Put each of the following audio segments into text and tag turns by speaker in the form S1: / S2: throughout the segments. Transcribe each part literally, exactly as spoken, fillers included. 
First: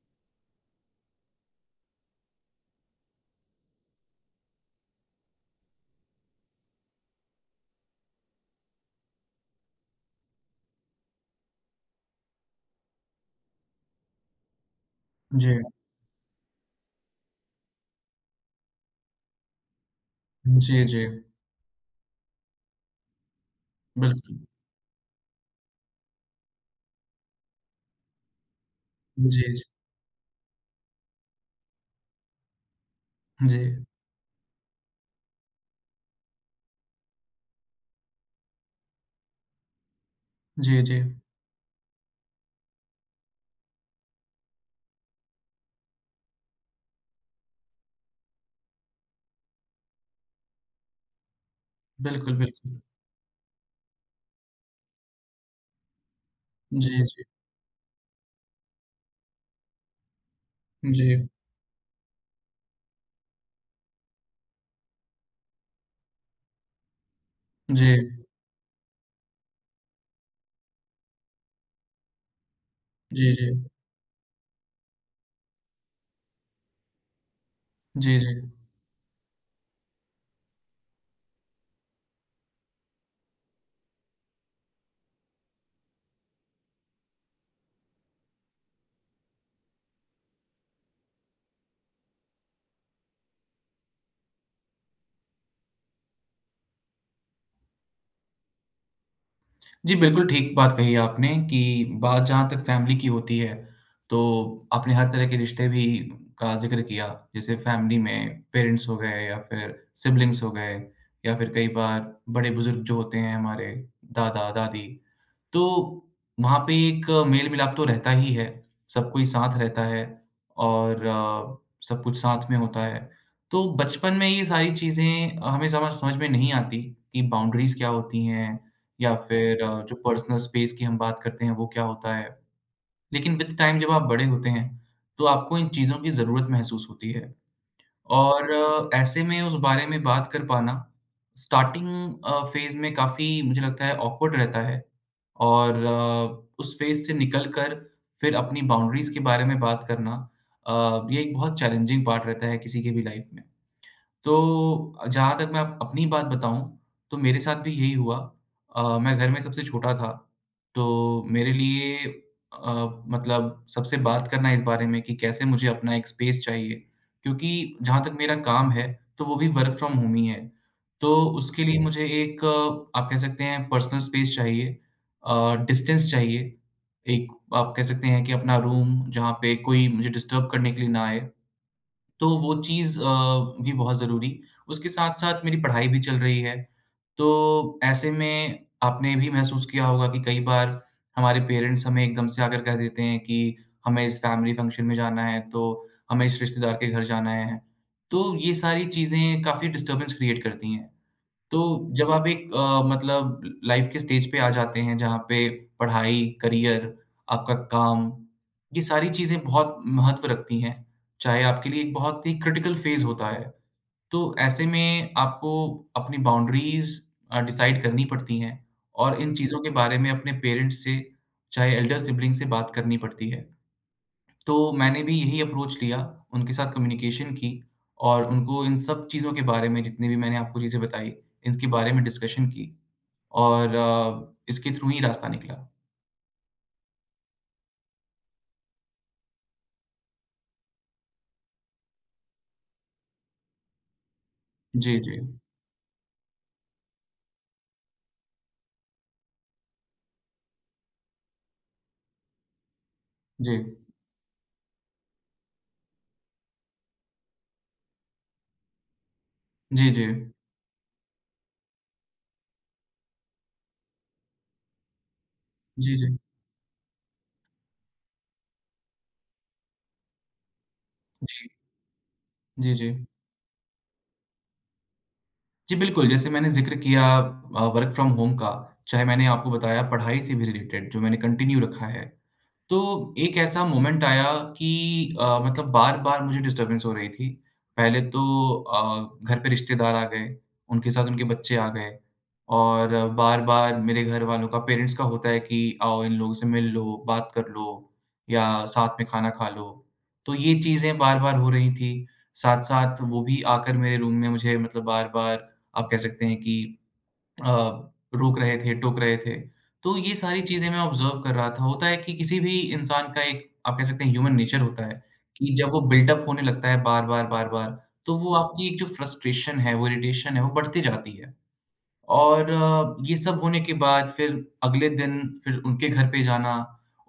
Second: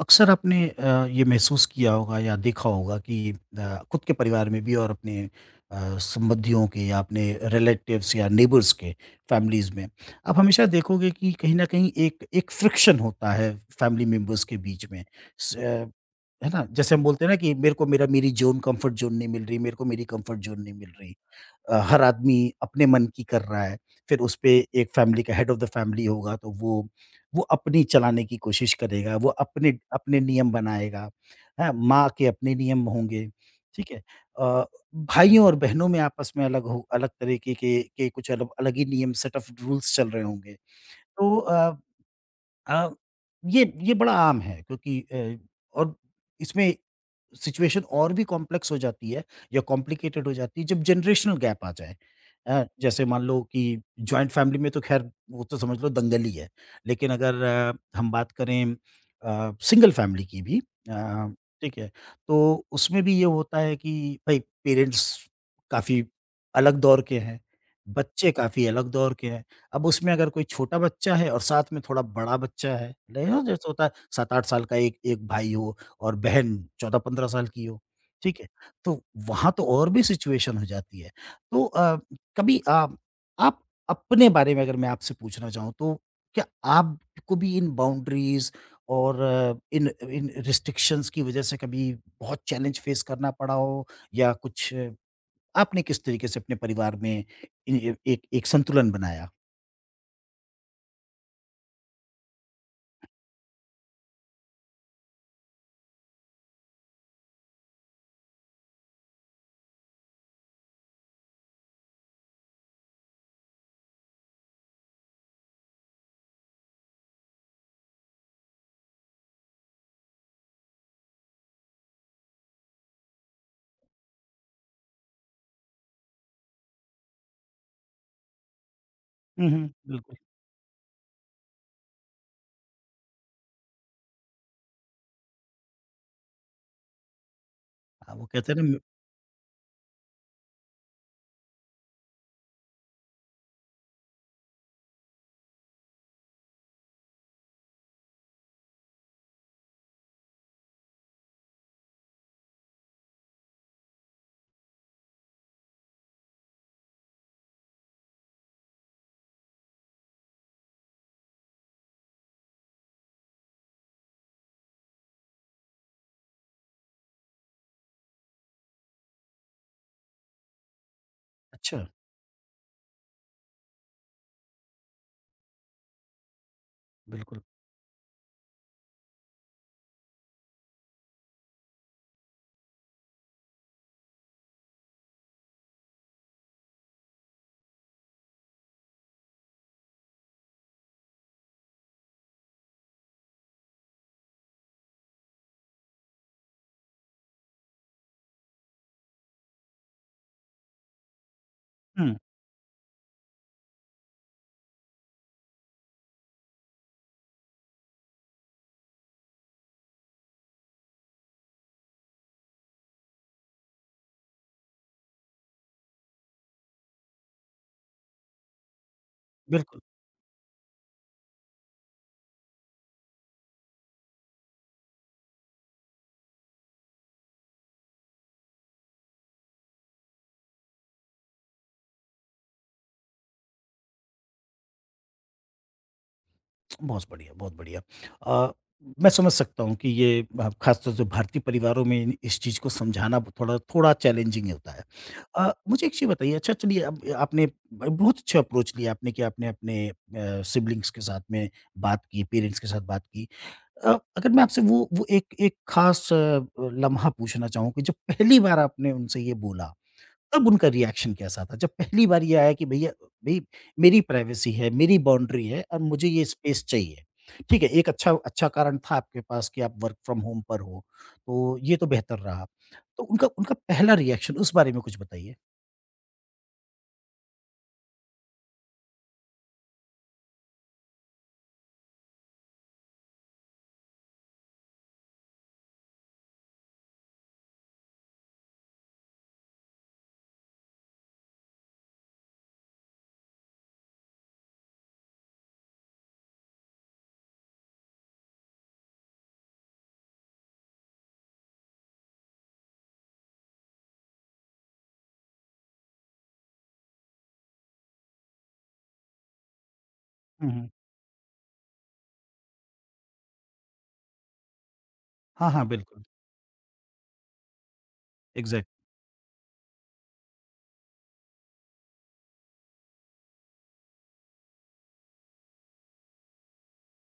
S1: अक्सर आपने अ, ये महसूस किया होगा या देखा होगा कि अ, खुद के परिवार में भी और अपने अ, संबंधियों के या अपने रिलेटिव्स या नेबर्स के फैमिलीज़ में आप हमेशा देखोगे कि कहीं न कहीं एक एक फ्रिक्शन होता है फैमिली मेंबर्स के बीच में। स
S2: जी,
S1: अ, है ना? जैसे हम बोलते हैं ना कि मेरे को मेरा मेरी ज़ोन कंफर्ट ज़ोन नहीं मिल रही, मेरे को मेरी कंफर्ट ज़ोन नहीं
S2: जी,
S1: मिल
S2: जी।
S1: रही। अ, हर आदमी अपने मन की कर रहा है। फिर उस
S2: बिल्कुल,
S1: पे एक फैमिली का हेड ऑफ़ द फैमिली होगा तो वो वो अपनी चलाने की कोशिश करेगा, वो
S2: जी, जी,
S1: अपने अपने नियम बनाएगा, हैं? माँ के अपने नियम होंगे,
S2: जी,
S1: ठीक है? अ, भाइयों और बहनों में आपस में अलग हो अलग तरीके के के कुछ अलग अलग ही नियम सेट ऑफ़ रूल्स चल रहे होंगे।
S2: जी, जी।
S1: तो अ अ, ये ये बड़ा आम है, क्योंकि अ, और इसमें सिचुएशन और भी कॉम्प्लेक्स हो जाती है या कॉम्प्लिकेटेड हो जाती है जब जनरेशनल गैप आ जाए।
S2: बिल्कुल,
S1: अ,
S2: बिल्कुल।
S1: जैसे मान लो कि जॉइंट फैमिली में तो खैर वो तो समझ लो दंगल ही है,
S2: जी,
S1: लेकिन
S2: जी,
S1: अगर अ, हम बात करें सिंगल फैमिली की भी, अ,
S2: जी,
S1: ठीक है, तो उसमें भी ये होता है कि भाई पेरेंट्स काफ़ी अलग दौर के हैं,
S2: जी,
S1: बच्चे काफ़ी अलग दौर के हैं। अब उसमें अगर कोई छोटा बच्चा है और साथ में थोड़ा बड़ा बच्चा है नहीं
S2: जी,
S1: हो,
S2: जी,
S1: जैसे
S2: जी,
S1: होता है सात आठ साल का एक एक भाई हो और बहन चौदह पंद्रह साल की हो,
S2: जी,
S1: ठीक है?
S2: जी।
S1: तो वहाँ तो और भी सिचुएशन हो जाती है। तो अ, कभी अ, आप, अपने बारे में अगर मैं आपसे पूछना चाहूँ तो क्या आपको भी इन बाउंड्रीज़ और अ, इन इन रिस्ट्रिक्शंस की वज़ह से कभी बहुत चैलेंज फेस करना पड़ा हो, या कुछ अ, आपने किस तरीके से अपने परिवार में इन ए एक एक संतुलन बनाया?
S2: जी, बिल्कुल ठीक बात कही आपने कि बात जहाँ तक फैमिली की होती है, तो आपने हर तरह के रिश्ते भी का ज़िक्र किया, जैसे फैमिली में पेरेंट्स हो गए या फिर सिबलिंग्स हो गए या फिर कई बार बड़े-बुज़ुर्ग जो होते हैं हमारे दादा-दादी, तो वहाँ पे एक मेल-मिलाप तो रहता ही है, सब कोई साथ रहता है और अ, सब कुछ साथ में होता है। तो बचपन में ये सारी चीज़ें हमें समझ समझ में नहीं आती कि बाउंड्रीज़ क्या होती हैं या
S1: हुँ,
S2: फिर
S1: हुँ,
S2: अ, जो
S1: बिल्कुल।
S2: पर्सनल स्पेस की हम बात करते हैं वो क्या होता है। लेकिन विद टाइम जब आप बड़े होते हैं, तो आपको इन चीज़ों की ज़रूरत महसूस होती है
S1: हाँ, वो
S2: और
S1: कहते हैं ना म
S2: अ, ऐसे में उस बारे में बात कर पाना स्टार्टिंग अ, फ़ेज़ में काफ़ी मुझे लगता है ऑकवर्ड रहता है और अ, उस फ़ेज़ से निकल कर फिर अपनी बाउंड्रीज़ के बारे में बात करना अ, ये एक बहुत चैलेंजिंग पार्ट रहता है किसी की भी लाइफ़ में। तो जहाँ तक मैं आप अपनी बात बताऊँ, तो मेरे साथ भी यही हुआ। अ, मैं घर में सबसे छोटा था, तो मेरे लिए अ, मतलब सबसे बात करना इस बारे में कि कैसे मुझे अपना एक स्पेस चाहिए, क्योंकि जहाँ तक मेरा काम है, तो वो भी वर्क फ्रॉम होम ही है। तो उसके
S1: अच्छा,
S2: लिए मुझे एक अ, आप कह सकते हैं पर्सनल स्पेस चाहिए अ, डिस्टेंस चाहिए। एक
S1: बिल्कुल।
S2: आप कह सकते हैं कि अपना रूम, जहाँ पे कोई मुझे डिस्टर्ब करने के लिए ना आए। तो वो चीज़ अ, भी बहुत ज़रूरी। उसके साथ-साथ मेरी पढ़ाई भी चल रही है। तो ऐसे में आपने भी महसूस किया होगा कि कई बार हमारे पेरेंट्स हमें एकदम से आकर कह देते हैं कि हमें इस फैमिली फंक्शन में जाना है, तो हमें इस रिश्तेदार के घर जाना है। तो ये सारी चीज़ें काफ़ी डिस्टर्बेंस क्रिएट करती हैं। तो जब
S1: हुँ,
S2: आप एक अ, मतलब लाइफ के स्टेज पे आ जाते हैं जहाँ पे पढ़ाई, करियर, आपका काम, ये सारी चीज़ें बहुत महत्व रखती हैं। चाहे आपके लिए एक बहुत ही क्रिटिकल फेज़ होता है। तो ऐसे में आपको अपनी बाउंड्रीज़ अ, डिसाइड करनी पड़ती हैं और इन चीज़ों के
S1: बिल्कुल।
S2: बारे में अपने पेरेंट्स से, चाहे एल्डर सिब्लिंग से बात करनी पड़ती है। तो मैंने भी यही अप्रोच लिया, उनके साथ कम्युनिकेशन की और उनको इन सब चीज़ों के बारे में जितनी भी मैंने आपको चीज़ें बताई, इनके बारे में डिस्कशन की और अ, इसके थ्रू ही रास्ता निकला।
S1: बहुत बढ़िया, बहुत बढ़िया। अ, मैं समझ सकता हूँ कि ये अ, ख़ासतौर से भारतीय परिवारों में इन इस चीज़ को समझाना थोड़ा थोड़ा चैलेंजिंग होता है।
S2: जी, जी।
S1: अ, मुझे एक चीज़ बताइए। अच्छा, चलिए, अब आपने ब बहुत अच्छा अप्रोच लिया, आपने कि आपने अपने अ, सिबलिंग्स के साथ में बात की, पेरेंट्स के साथ बात की।
S2: जी।
S1: अ, अगर मैं आपसे वो वो एक एक ख़ास अ, लम्हा पूछना चाहूँ कि जब पहली बार आपने उनसे ये बोला
S2: जी, जी।
S1: तब उनका रिएक्शन कैसा था? जब पहली बार ये आया कि भैया भई, मेरी प्राइवेसी है, मेरी बाउंड्री है और
S2: जी,
S1: मुझे
S2: जी।
S1: ये स्पेस चाहिए। ठीक है, एक अच्छा अच्छा कारण था आपके पास कि आप वर्क फ्रॉम होम पर हो,
S2: जी।
S1: तो ये तो बेहतर रहा।
S2: जी,
S1: तो
S2: जी।
S1: उनका उनका पहला रिएक्शन उस बारे में कुछ बताइए?
S2: जी, बिल्कुल, जैसे मैंने ज़िक्र किया अ, वर्क फ्रॉम होम का, चाहे मैंने आपको बताया पढ़ाई से भी रिलेटेड जो मैंने कंटिन्यू रखा है। तो एक ऐसा मोमेंट आया कि अ, मतलब बार-बार मुझे डिस्टर्बेंस हो रही थी। पहले तो अ, घर पे रिश्तेदार आ गए, उनके साथ उनके बच्चे आ गए और बार-बार मेरे घर वालों का पेरेंट्स का होता है कि आओ इन लोगों से मिल लो, बात कर लो या साथ में खाना खा लो। तो ये चीज़ें बार-बार हो रही थी। साथ-साथ वो भी आकर मेरे रूम में मुझे मतलब बार-बार आप कह सकते हैं कि अ, रोक रहे थे, टोक रहे थे। तो ये सारी
S1: हुँ, हुँ।
S2: चीज़ें मैं ऑब्ज़र्व कर रहा था। होता है कि किसी भी इंसान का एक आप कह सकते हैं ह्यूमन नेचर होता है
S1: हाँ,
S2: कि
S1: हाँ,
S2: जब वो
S1: बिल्कुल।
S2: बिल्ट अप होने लगता है बार-बार, बार-बार, तो वो
S1: एग्ज़ैक्ट।
S2: आपकी एक जो फ्रस्ट्रेशन है, वो इरिटेशन है, वो बढ़ती जाती है। और अ, ये सब होने के बाद फिर अगले दिन फिर उनके घर पे जाना,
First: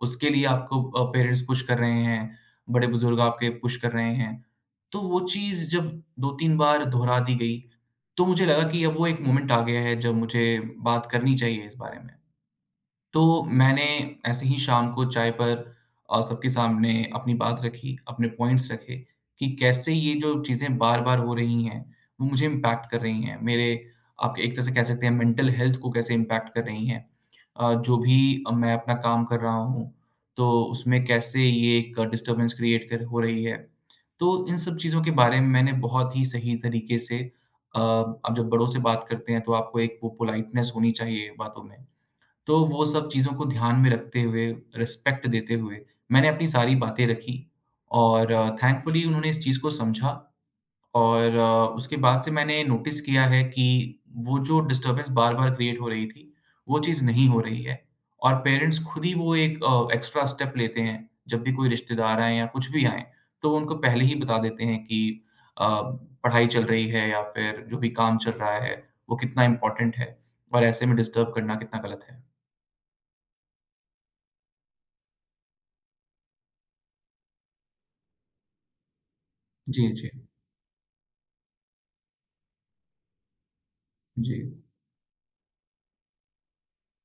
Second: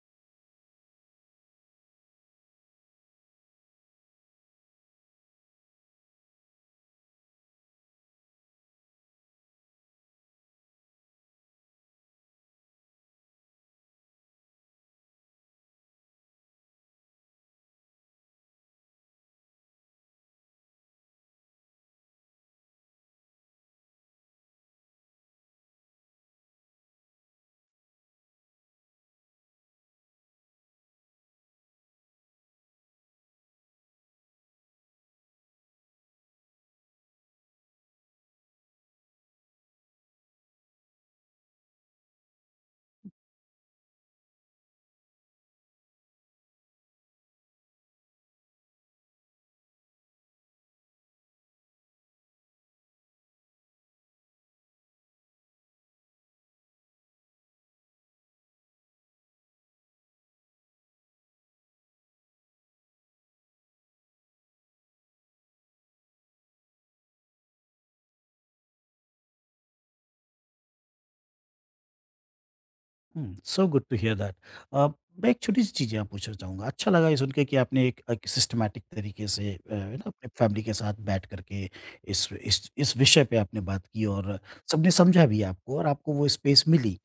S2: उसके लिए आपको अ, पेरेंट्स पुश कर रहे हैं, बड़े-बुज़ुर्ग आपके पुश कर रहे हैं। तो वो चीज़ जब दो तीन बार दोहरा दी गई, तो मुझे लगा कि अब वो एक मोमेंट आ गया है जब मुझे बात करनी चाहिए इस बारे में। तो मैंने ऐसे ही शाम को चाय पर अ, सबके सामने अपनी बात रखी, अपने पॉइंट्स रखे कि कैसे ये जो चीज़ें बार-बार हो रही हैं, वो मुझे इम्पैक्ट कर रही हैं। मेरे आप एक तरह से कह सकते हैं मेंटल हेल्थ को कैसे इम्पैक्ट कर रही हैं। अ, जो भी मैं अपना काम कर रहा हूँ, तो उसमें कैसे ये एक डिस्टर्बेंस क्रिएट कर हो रही है। तो इन सब चीज़ों के बारे में मैंने बहुत ही सही तरीके से अ, आप जब बड़ों से बात करते हैं, तो आपको एक वो पोलाइटनेस होनी चाहिए बातों में। तो वो सब चीज़ों को ध्यान में रखते हुए, रिस्पेक्ट देते हुए, मैंने अपनी सारी बातें रखी और थैंकफुली उन्होंने इस चीज़ को समझा और अ, उसके बाद से मैंने नोटिस किया है कि वो जो डिस्टर्बेंस बार-बार क्रिएट हो रही थी, वो चीज़ नहीं हो रही है और पेरेंट्स खुद ही वो एक अ, एक्स्ट्रा स्टेप लेते हैं, जब भी कोई रिश्तेदार आएँ या कुछ भी आएँ, तो वो उनको पहले ही बता देते हैं कि अ, पढ़ाई चल रही है या फिर जो भी काम चल रहा है, वो कितना इम्पोर्टेंट है और ऐसे में डिस्टर्ब करना कितना गलत है।
S1: हुँ, so good to hear that. अ, मैं एक छोटी-सी चीज़ यहाँ पूछना चाहूँगा। अच्छा लगा ये सुन के कि आपने एक एक सिस्टमैटिक तरीके से, अ,
S2: जी,
S1: है ना,
S2: जी।
S1: अपने फैमिली के साथ बैठ कर के इस इस इस विषय पे आपने बात की
S2: जी।
S1: और सबने समझा भी आपको और आपको वो स्पेस मिली।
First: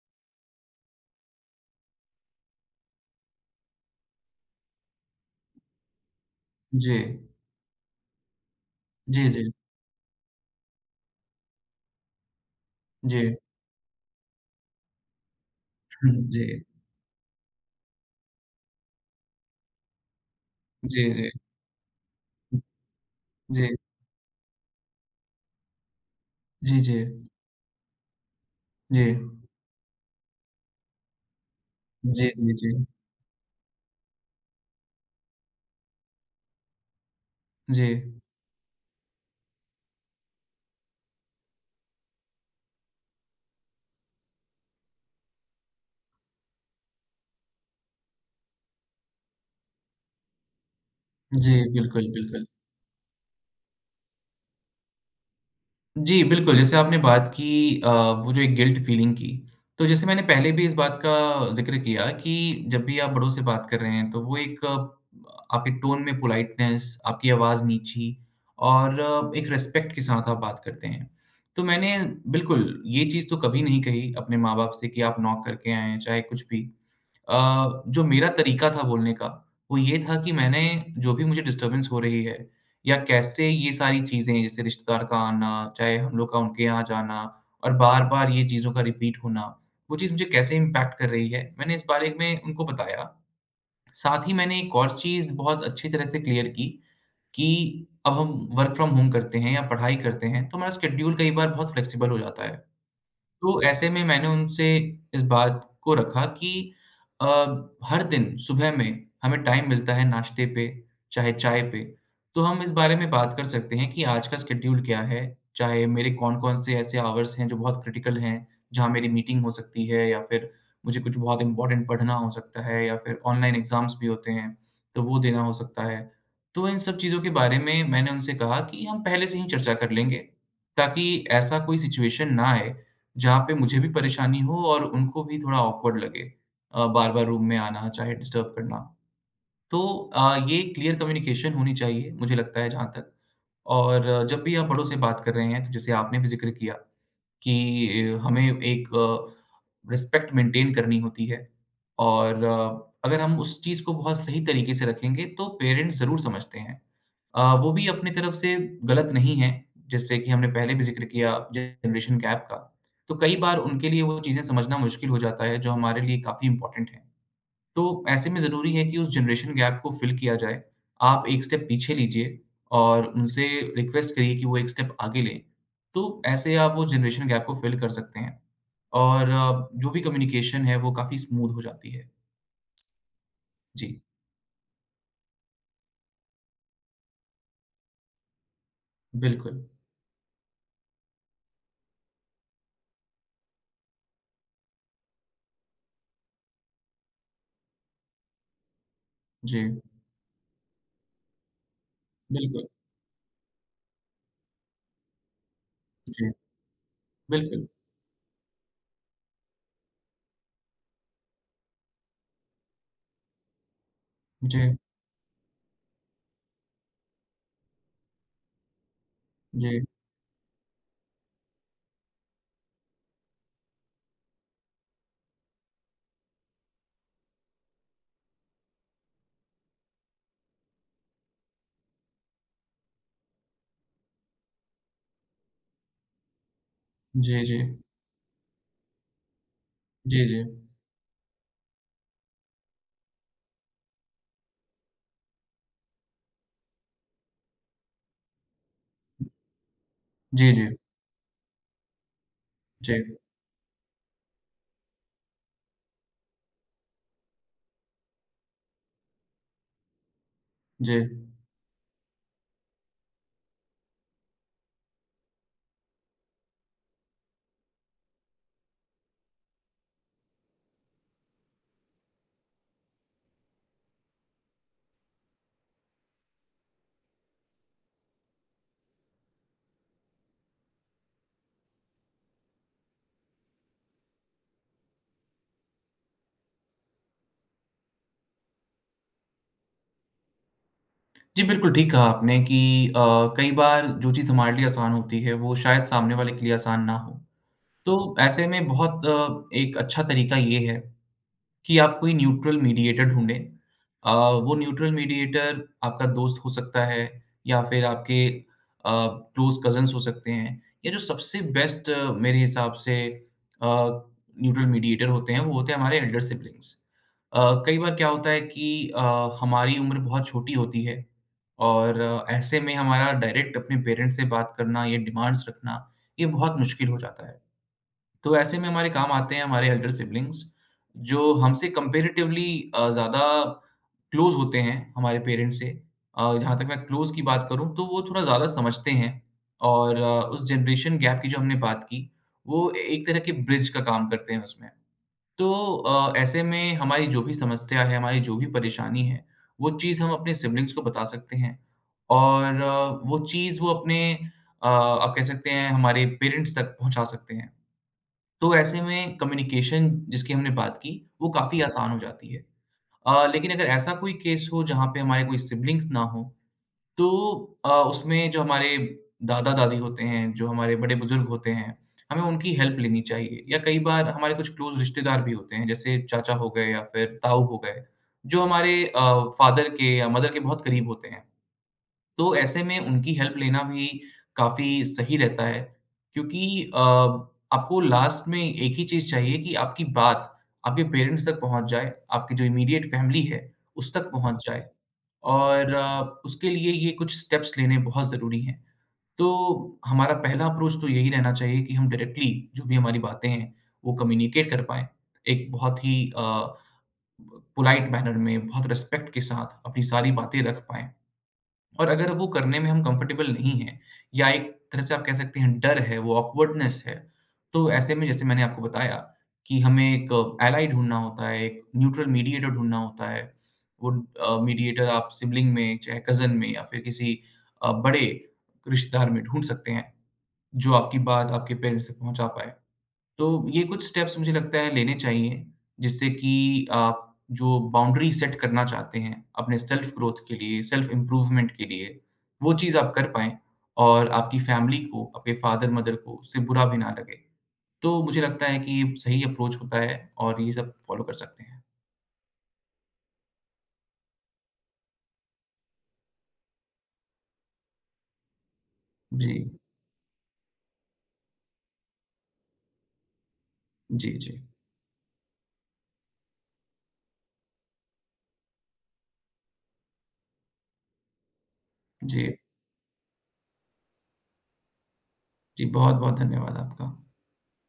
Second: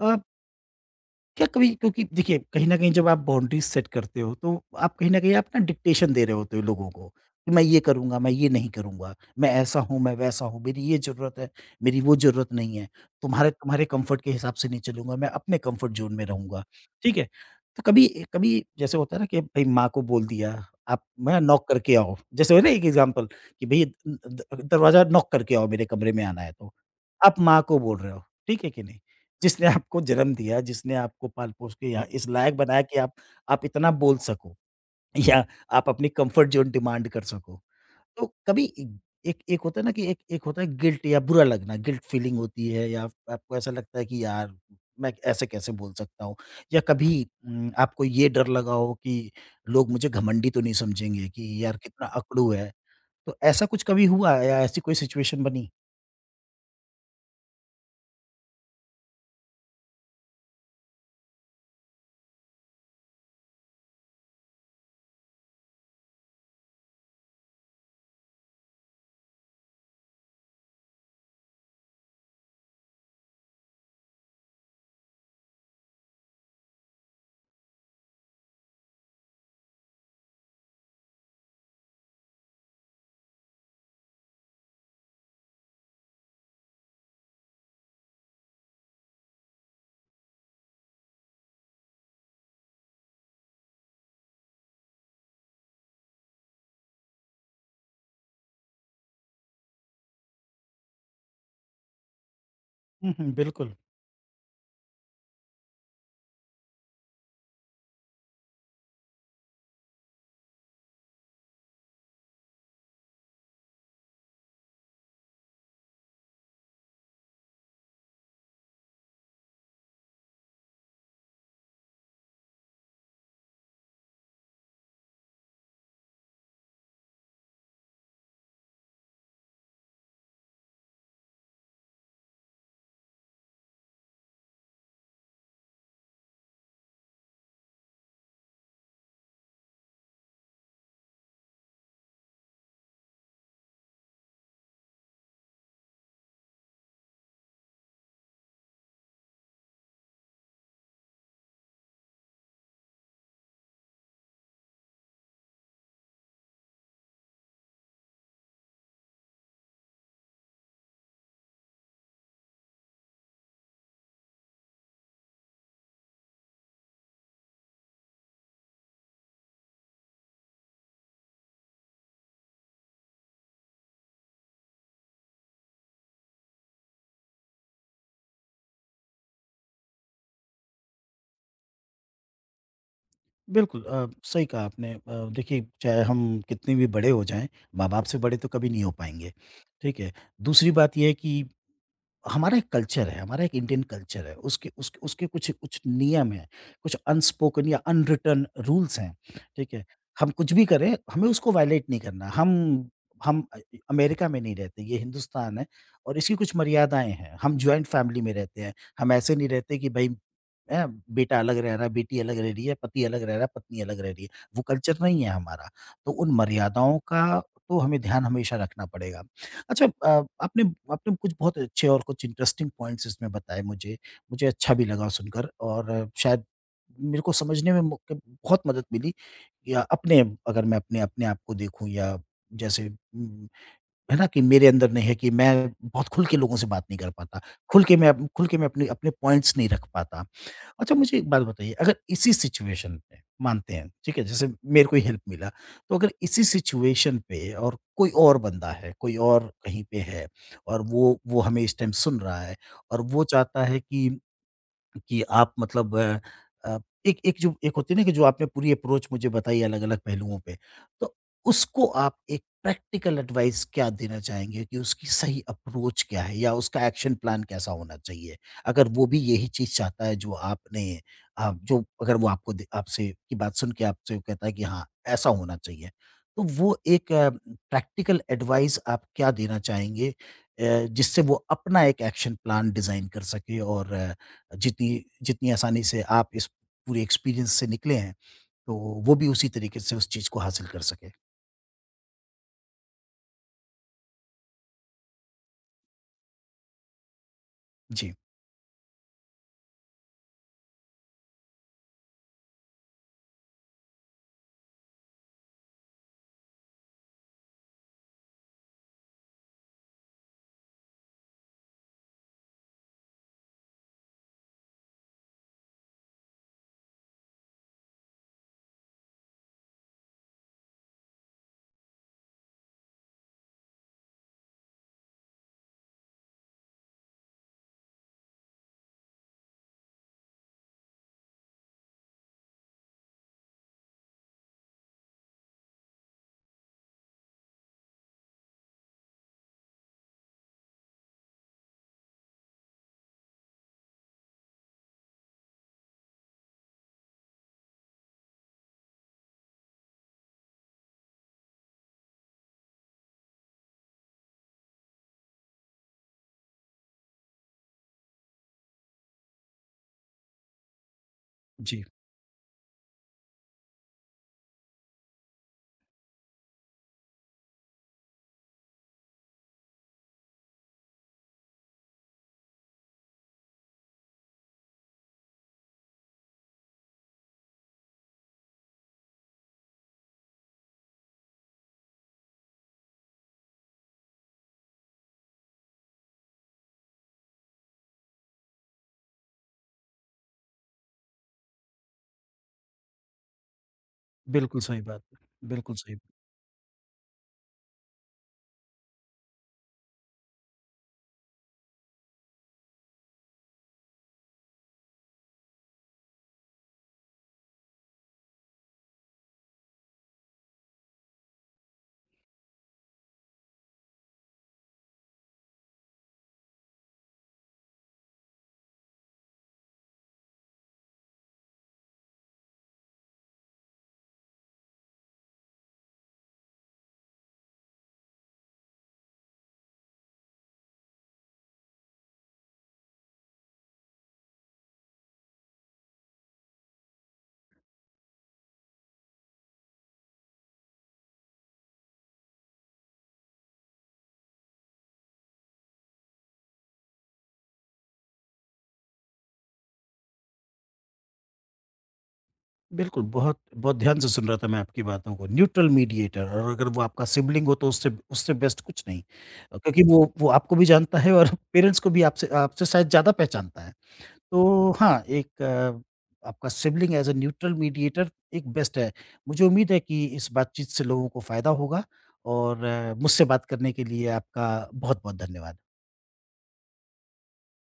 S1: अ क्या कभी, क्योंकि देखिए, कहीं न कहीं जब आप बाउंड्रीज़ सेट करते हो तो आप कहीं न कहीं आप ना डिक्टेशन दे रहे होते हो लोगों
S2: जी।
S1: को, कि मैं ये करूँगा, मैं ये नहीं करूँगा,
S2: जी,
S1: मैं
S2: जी।
S1: ऐसा हूँ, मैं वैसा हूँ, मेरी ये ज़रूरत है, मेरी वो ज़रूरत नहीं है,
S2: जी।
S1: तुम्हारे तुम्हारे कम्फ़र्ट के हिसाब से नहीं चलूँगा, मैं अपने कम्फ़र्ट ज़ोन में
S2: जी।
S1: रहूँगा, ठीक है? तो कभी कभी जैसे होता है ना कि भई माँ को बोल दिया, आप
S2: जी, जी।
S1: मैं नॉक करके आओ, जैसे होता है ना एक एग्ज़ाम्पल कि
S2: जी।
S1: भई द दरवाज़ा नॉक करके आओ मेरे कमरे में आना है तो,
S2: जी, जी।
S1: आप माँ को बोल रहे हो, ठीक है कि नहीं?
S2: जी।
S1: जिसने आपको जन्म दिया, जिसने आपको पाल-पोस के यहाँ इस
S2: जी, जी,
S1: लायक
S2: जी।
S1: बनाया कि आप आप इतना बोल सको, या आप अपनी कम्फर्ट ज़ोन डिमांड कर सको।
S2: जी।
S1: तो कभी ए एक एक होता है ना कि एक एक होता है गिल्ट या बुरा लगना, गिल्ट फीलिंग होती है, या आप- आपको ऐसा लगता है कि यार मैं ऐसे कैसे बोल सकता हूँ? या कभी उम, आपको ये डर लगा हो कि लोग मुझे घमंडी तो नहीं समझेंगे
S2: जी,
S1: कि यार कितना
S2: बिल्कुल, बिल्कुल।
S1: अकड़ू है? तो ऐसा कुछ कभी हुआ है या ऐसी कोई सिचुएशन बनी?
S2: जी, बिल्कुल, जैसे आपने बात की अ, वो जो एक गिल्ट फीलिंग की, तो जैसे मैंने पहले भी इस बात का ज़िक्र किया कि जब भी आप बड़ों से बात कर रहे हैं, तो वो एक अ, आपके टोन में पोलाइटनेस, आपकी आवाज़ नीची और अ, एक रिस्पेक्ट के साथ आप बात करते हैं। तो मैंने बिल्कुल, ये चीज़ तो कभी नहीं कही अपने माँ-बाप से कि आप नॉक करके आएँ, चाहे कुछ भी। अ, जो मेरा तरीका था बोलने का, वो ये था कि मैंने जो भी मुझे डिस्टर्बेंस हो रही है या कैसे ये सारी चीज़ें जैसे रिश्तेदार का आना, चाहे हम लोग का उनके यहाँ जाना और बार-बार ये चीज़ों का रिपीट होना, वो चीज़ मुझे कैसे इम्पैक्ट कर रही है, मैंने इस बारे में उनको बताया। साथ ही मैंने एक और चीज़ बहुत अच्छी तरह से क्लियर की कि अब हम वर्क फ्रॉम होम करते हैं या पढ़ाई करते हैं, तो हमारा शेड्यूल कई बार बहुत फ्लेक्सिबल हो जाता है।
S1: हुँ, हुँ,
S2: तो
S1: बिल्कुल।
S2: ऐसे में मैंने उनसे इस बात को रखा कि अ, हर दिन सुबह में हमें टाइम मिलता है नाश्ते पे, चाहे चाय पे, तो हम इस बारे में बात कर सकते हैं कि आज का शेड्यूल क्या है, चाहे मेरे कौन-कौन से ऐसे आवर्स हैं जो बहुत क्रिटिकल हैं, जहाँ मेरी मीटिंग हो सकती है या फिर मुझे कुछ बहुत इम्पोर्टेंट पढ़ना हो सकता है या फिर ऑनलाइन एग्ज़ाम्स भी होते हैं, तो वो देना हो सकता है। तो इन सब चीज़ों के बारे में मैंने उनसे कहा कि हम पहले से ही चर्चा कर लेंगे, ताकि ऐसा कोई सिचुएशन ना आए जहाँ पे मुझे भी परेशानी हो और उनको भी थोड़ा ऑकवर्ड लगे अ, बार-बार रूम में आना, चाहे डिस्टर्ब करना। तो अ, ये क्लियर कम्युनिकेशन होनी चाहिए, मुझे लगता है जहाँ तक और अ, जब भी आप बड़ों से बात कर रहे हैं, तो जैसे आपने भी ज़िक्र किया कि हमें एक रिस्पेक्ट मेंटेन करनी होती है और अ, अगर हम उस चीज़ को बहुत सही तरीके से रखेंगे तो पेरेंट्स ज़रूर समझते हैं। अ, वो भी अपनी तरफ से गलत नहीं है, जैसे कि हमने पहले भी ज़िक्र किया जनरेशन गैप का, तो कई बार उनके लिए वो चीज़ें समझना मुश्किल हो जाता है जो हमारे लिए काफ़ी इम्पोर्टेंट है। तो ऐसे में ज़रूरी है कि उस जनरेशन गैप को फ़िल किया जाए। आप एक स्टेप पीछे लीजिए और उनसे रिक्वेस्ट करिए कि वो एक स्टेप आगे लें। तो ऐसे आप वो जनरेशन गैप को फ़िल कर सकते हैं और अ, जो भी कम्युनिकेशन है वो काफ़ी स्मूथ हो जाती है।
S1: बिल्कुल
S2: जी,
S1: अ, सही कहा आपने। अ, देखिए, चाहे हम कितने भी बड़े हो जाएं, माँ बाप से बड़े तो कभी नहीं हो पाएंगे।
S2: बिल्कुल।
S1: ठीक है। दूसरी बात यह है कि हमारा एक कल्चर है, हमारा एक इंडियन कल्चर है। उसके उसके उसके कुछ कुछ नियम हैं, कुछ अनस्पोकन या अनरिटन रूल्स हैं, ठीक
S2: जी,
S1: है? हम कुछ भी करें, हमें उसको वायलेट नहीं करना। हम
S2: बिल्कुल।
S1: हम अ, अमेरिका में नहीं रहते, ये हिंदुस्तान है और
S2: जी,
S1: इसकी कुछ मर्यादाएँ हैं। हम
S2: बिल्कुल।
S1: जॉइंट फैमिली में रहते हैं, हम ऐसे नहीं रहते कि भई अ, बेटा अलग रह रहा है, बेटी अलग रह रही है, पति अलग रह रहा है, पत्नी अलग रह रही है। वो
S2: जी,
S1: कल्चर नहीं है हमारा। तो उन मर्यादाओं का तो हमें ध्यान हमेशा रखना पड़ेगा।
S2: जी,
S1: अच्छा, अ, आपने आपने कुछ बहुत अच्छे और कुछ इंटरेस्टिंग पॉइंट्स इसमें बताए मुझे। मुझे अच्छा भी लगा सुनकर, और आ, शायद मेरे को समझने में मो बहुत मदद मिली, या अपने, अगर मैं अपने अपने आप को देखूँ, या जैसे उम, है ना, कि मेरे अंदर नहीं है कि मैं बहुत खुल के लोगों से बात नहीं कर पाता।
S2: जी, जी।
S1: खुल के मैं अप- खुल के मैं अपने अपने पॉइंट्स नहीं रख पाता।
S2: जी, जी।
S1: अच्छा मुझे एक बात बताइए, अगर इसी सिचुएशन पे मानते हैं, ठीक है? जैसे मेरे को ही हेल्प मिला, तो अगर इसी सिचुएशन पे और कोई और बंदा है, कोई और कहीं पे है
S2: जी, जी।
S1: और वो वो हमें इस टाइम सुन रहा है, और
S2: जी,
S1: वो चाहता है कि कि आप मतलब अ अ, एक एक जो एक होती है ना, कि जो आपने पूरी अप्रोच मुझे बताई अलग-अलग पहलुओं पे,
S2: जी।
S1: तो उसको आप एक प्रैक्टिकल एडवाइस क्या देना चाहेंगे कि उसकी सही अप्रोच क्या है, या उसका एक्शन प्लान कैसा होना चाहिए? अगर वो भी यही चीज़ चाहता है जो आपने, आप जो, अगर वो आपको दे, आपसे की बात सुन के आपसे वो कहता है कि हाँ, ऐसा होना चाहिए। तो वो एक अ, प्रैक्टिकल एडवाइस आप क्या देना चाहेंगे, अ, जिससे वो अपना एक एक्शन प्लान डिज़ाइन कर सके, और जितनी जितनी आसानी से आप इस पूरे एक्सपीरियंस से निकले हैं, तो वो भी उसी तरीके से उस चीज़ को हासिल कर सकें।
S2: जी, बिल्कुल ठीक कहा आपने कि अ, कई बार जो चीज़ हमारे लिए आसान होती है वो शायद सामने वाले के लिए आसान ना हो।
S1: जी,
S2: तो ऐसे में बहुत अ, एक अच्छा तरीका ये है कि आप कोई न्यूट्रल मीडिएटर ढूँढें। अ, वो न्यूट्रल मीडिएटर आपका दोस्त हो सकता है या फिर आपके अ, क्लोज़ कज़िन्स हो सकते हैं या जो सबसे बेस्ट मेरे हिसाब से अ, न्यूट्रल मीडिएटर होते हैं, वो होते हैं हमारे एल्डर सिब्लिंग्स। अ, कई बार क्या होता है कि अ, हमारी उम्र बहुत छोटी होती है और अ, ऐसे में हमारा डायरेक्ट अपने पेरेंट्स से बात करना या डिमांड्स रखना, ये बहुत मुश्किल हो जाता है। तो ऐसे में हमारे काम आते हैं हमारे एल्डर सिबलिंग्स जो हमसे कंपैरेटिवली अ, ज़्यादा क्लोज होते हैं हमारे पेरेंट्स से। अ, जहाँ तक मैं क्लोज की बात करूँ तो वो थोड़ा ज़्यादा समझते हैं और अ, उस जनरेशन गैप की जो हमने बात की, वो ए एक तरह के ब्रिज का काम करते हैं उसमें। तो अ, ऐसे में हमारी जो भी समस्या है, हमारी जो भी परेशानी है, वो चीज़ हम अपने सिबलिंग्स को बता सकते हैं और अ, वो चीज़ वो अपने अ, आप कह सकते हैं हमारे पेरेंट्स तक पहुँचा सकते हैं। तो ऐसे में कम्युनिकेशन जिसकी हमने बात की, वो काफ़ी
S1: जी।
S2: आसान हो जाती है। अ, लेकिन अगर ऐसा कोई केस हो जहाँ पे हमारे कोई सिब्लिंग्स ना हो, तो अ, उसमें जो हमारे दादा-दादी होते हैं, जो हमारे बड़े-बुज़ुर्ग होते हैं, हमें उनकी हेल्प लेनी चाहिए या कई बार हमारे कुछ क्लोज़ रिश्तेदार भी होते हैं, जैसे चाचा हो गए या फिर ताऊ हो गए, जो हमारे अ, फ़ादर के या मदर के बहुत करीब होते हैं। तो ऐसे में उनकी हेल्प लेना भी काफ़ी सही रहता है क्योंकि अ, आपको लास्ट में एक ही चीज़ चाहिए कि आपकी बात आपके पेरेंट्स तक पहुँच जाए, आपकी जो इमीडिएट फ़ैमिली है, उस तक पहुँच
S1: बिल्कुल
S2: जाए
S1: सही बात है।
S2: और
S1: बिल्कुल सही।
S2: अ, उसके लिए ये कुछ स्टेप्स लेने बहुत ज़रूरी हैं। तो हमारा पहला अप्रोच तो यही रहना चाहिए कि हम डायरेक्टली जो भी हमारी बातें हैं, वो कम्युनिकेट कर पाएँ। एक बहुत ही अ, पोलाइट मैनर में, बहुत रिस्पेक्ट के साथ अपनी सारी बातें रख पाएँ। और अगर वो करने में हम कंफर्टेबल नहीं हैं या एक तरह से आप कह सकते हैं डर है, वो ऑकवर्डनेस है, तो ऐसे में जैसे मैंने आपको बताया कि हमें एक एलाइ ढूँढना होता है, एक न्यूट्रल मीडिएटर ढूँढना होता है। वो अ, मीडिएटर आप सिबलिंग में, चाहे कज़न में या फिर किसी अ, बड़े रिश्तेदार में ढूँढ सकते हैं, जो आपकी बात आपके पेरेंट्स तक पहुँचा पाए। तो ये कुछ स्टेप्स मुझे लगता है लेने चाहिए, जिससे कि आप जो बाउंड्री सेट करना चाहते हैं, अपने सेल्फ ग्रोथ के लिए, सेल्फ इम्प्रूवमेंट के लिए, वो चीज़ आप कर पाएँ और आपकी फैमिली को, आपके फादर-मदर को उससे बुरा भी ना लगे। तो मुझे लगता है कि ये सही अप्रोच होता है और ये सब फॉलो कर सकते हैं।
S1: बिल्कुल, बहुत बहुत ध्यान से सुन रहा था मैं आपकी बातों को। न्यूट्रल मीडिएटर, और अगर वो आपका सिबलिंग हो तो उससे उससे बेस्ट कुछ नहीं।
S2: जी।
S1: क्योंकि वो वो आपको भी जानता है और पेरेंट्स को भी आपसे आपसे शायद ज़्यादा पहचानता है।
S2: जी, जी।
S1: तो हाँ, एक अ, आपका sibling as a neutral mediator एक बेस्ट है। मुझे उम्मीद है कि इस बातचीत से लोगों को फ़ायदा होगा,
S2: जी।
S1: और अ, मुझसे बात करने के लिए आपका बहुत-बहुत धन्यवाद।
S2: जी, बहुत-बहुत धन्यवाद आपका।